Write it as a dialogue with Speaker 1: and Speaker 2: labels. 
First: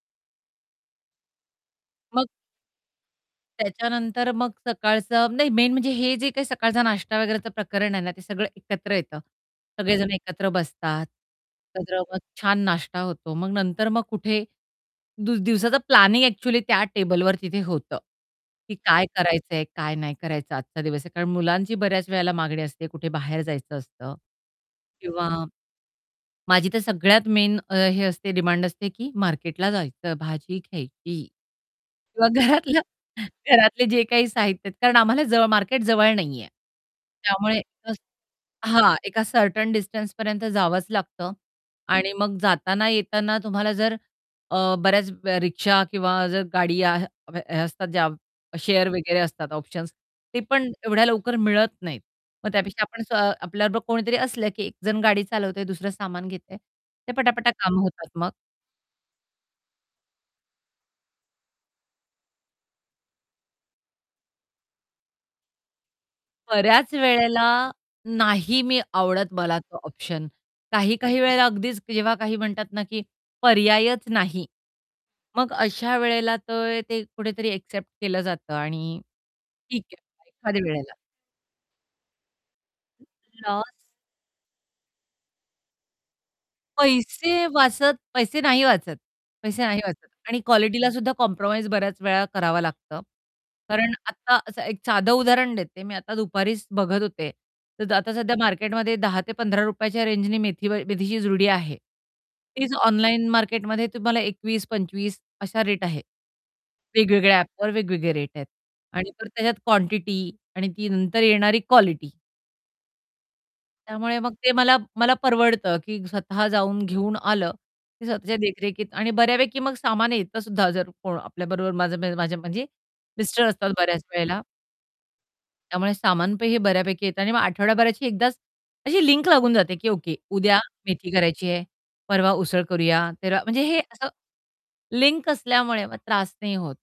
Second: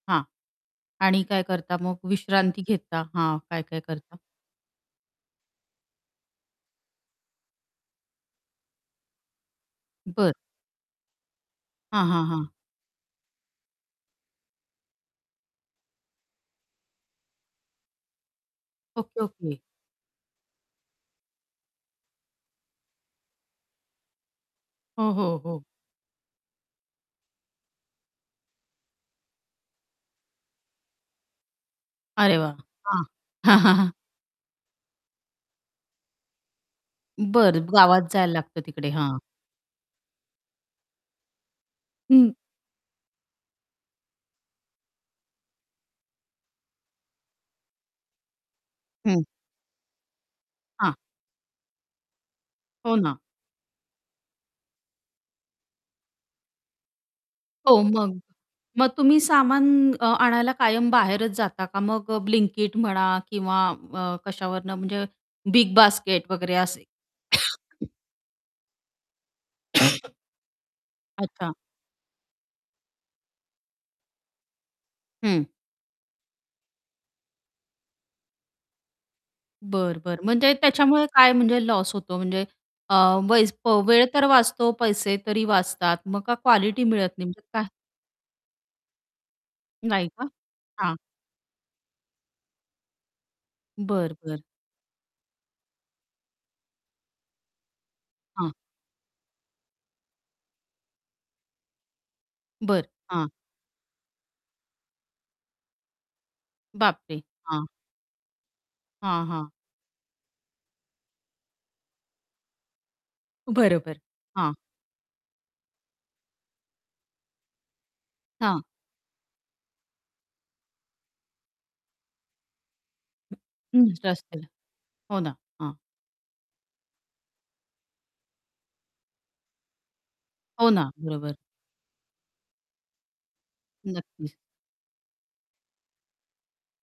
Speaker 1: हां आणि काय करता मग
Speaker 2: मग
Speaker 1: विश्रांती घेता? हां, काय-काय करता?
Speaker 2: त्याच्यानंतर मग सकाळचं नाही मेन म्हणजे हे जे काही सकाळचा नाश्ता वगैरेच प्रकरण आहे ना ते सगळं एकत्र येतं. सगळेजण
Speaker 1: बरं.
Speaker 2: एकत्र बसतात. एकत्र
Speaker 1: हां,
Speaker 2: मग
Speaker 1: हां, हां.
Speaker 2: छान नाश्ता होतो मग नंतर मग कुठे दि दिवसाचं प्लॅनिंग एक्चुअली त्या टेबलवर तिथे होतं. की काय
Speaker 1: ओके, ओके.
Speaker 2: करायचंय काय नाही करायचं आजचा दिवस आहे, कारण मुलांची बऱ्याच वेळेला मागणी असते कुठे बाहेर जायचं असतं.
Speaker 1: हो,
Speaker 2: किंवा,
Speaker 1: हो, हो.
Speaker 2: माझी तर सगळ्यात मेन हे असते डिमांड असते, की मार्केटला जायचं, भाजी घ्यायची. किंवा
Speaker 1: अरे वाह!
Speaker 2: घरातल्या
Speaker 1: हां.
Speaker 2: घरातले जे काही साहित्य आहेत कारण आम्हाला जवळ मार्केट जवळ नाहीये. त्यामुळे
Speaker 1: बरं गावात जायला लागतं तिकडे,
Speaker 2: हां,
Speaker 1: हां.
Speaker 2: एका सर्टन डिस्टन्सपर्यंत जावंच लागतं आणि
Speaker 1: हं.
Speaker 2: मग जाताना-येताना तुम्हाला जर अ, बऱ्याच रिक्षा किंवा जर गाडी हे असतात ज्या शेअर वगैरे
Speaker 1: हं.
Speaker 2: असतात ऑप्शन्स ते पण
Speaker 1: हां.
Speaker 2: एवढ्या लवकर मिळत नाहीत. मग त्यापेक्षा
Speaker 1: हो
Speaker 2: आपण स्व
Speaker 1: ना.
Speaker 2: आपल्याबरोबर कोणीतरी असलं, की एक जण गाडी चालवतंय, दुसरं सामान घेतंय ते पटापटा काम
Speaker 1: हो
Speaker 2: होतात
Speaker 1: मग
Speaker 2: मग
Speaker 1: मग तुम्ही सामान अ, आणायला कायम बाहेरच जाता का मग Blinkit म्हणा किंवा अ, कशावरनं म्हणजे BigBasket वगैरे असे
Speaker 2: बऱ्याच वेळेला नाही मी आवडत मला तो ऑप्शन काही-काही वेळेला
Speaker 1: अच्छा.
Speaker 2: अगदीच जेव्हा काही म्हणतात ना, की पर्यायच नाही.
Speaker 1: हं.
Speaker 2: मग अशा वेळेला तर ते कुठेतरी एक्सेप्ट केलं जातं आणि ठीक
Speaker 1: बरं, बरं.
Speaker 2: आहे
Speaker 1: म्हणजे
Speaker 2: एखाद्या वेळेला.
Speaker 1: त्याच्यामुळे काय म्हणजे लॉस होतो म्हणजे अ, वै
Speaker 2: लॉस.
Speaker 1: वेळ तर वाचतो, पैसे तरी वाचतात, मग का क्वालिटी मिळत नाही म्हणजे
Speaker 2: पैसे
Speaker 1: काय
Speaker 2: वाचत, पैसे नाही वाचत पैसे नाही
Speaker 1: नाही
Speaker 2: वाचत
Speaker 1: का?
Speaker 2: आणि क्वालिटीला
Speaker 1: हां.
Speaker 2: सुद्धा कॉम्प्रोमाईज बऱ्याच वेळा करावं लागतं. कारण
Speaker 1: बरं,
Speaker 2: आता
Speaker 1: बरं.
Speaker 2: असं एक साध उदाहरण देते, मी आता दुपारीच बघत होते. तर आता सध्या
Speaker 1: हां.
Speaker 2: मार्केटमध्ये ₹10 ते ₹15 च्या रेन्जनी मेथी मेथीची जुडी आहे. तेच
Speaker 1: बरं.
Speaker 2: ऑनलाईन
Speaker 1: हां.
Speaker 2: मार्केटमध्ये तुम्हाला 21, 25 अशा रेट आहे.
Speaker 1: बापरे!
Speaker 2: वेगवेगळ्या
Speaker 1: हां.
Speaker 2: ॲपवर वेगवेगळे रेट आहेत आणि
Speaker 1: हां, हां.
Speaker 2: त्याच्यात क्वांटिटी आणि ती नंतर येणारी क्वालिटी.
Speaker 1: बरोबर.
Speaker 2: त्यामुळे मग ते
Speaker 1: हां.
Speaker 2: मला मला परवडतं की स्वतः जाऊन, घेऊन आलं. ते स्वतःच्या
Speaker 1: हां.
Speaker 2: देखरेखीत आणि बऱ्यापैकी मग सामान येतसुद्धा जर कोण आपल्याबरोबर माझ्या म्हणजे
Speaker 1: हं.
Speaker 2: मिस्टर असतात बऱ्याच वेळेला
Speaker 1: [unintelligible] हो ना, हां.
Speaker 2: त्यामुळे सामान हे बऱ्यापैकी येत आणि मग आठवड्याभराची एकदाच अशी लिंक लागून जाते की ओके उद्या
Speaker 1: हो ना.
Speaker 2: मेथी
Speaker 1: बरोबर.
Speaker 2: करायची आहे. परवा उसळ करूया, थेरवा म्हणजे हे असं
Speaker 1: नक्कीच.
Speaker 2: लिंक असल्यामुळे मग त्रास नाही होत.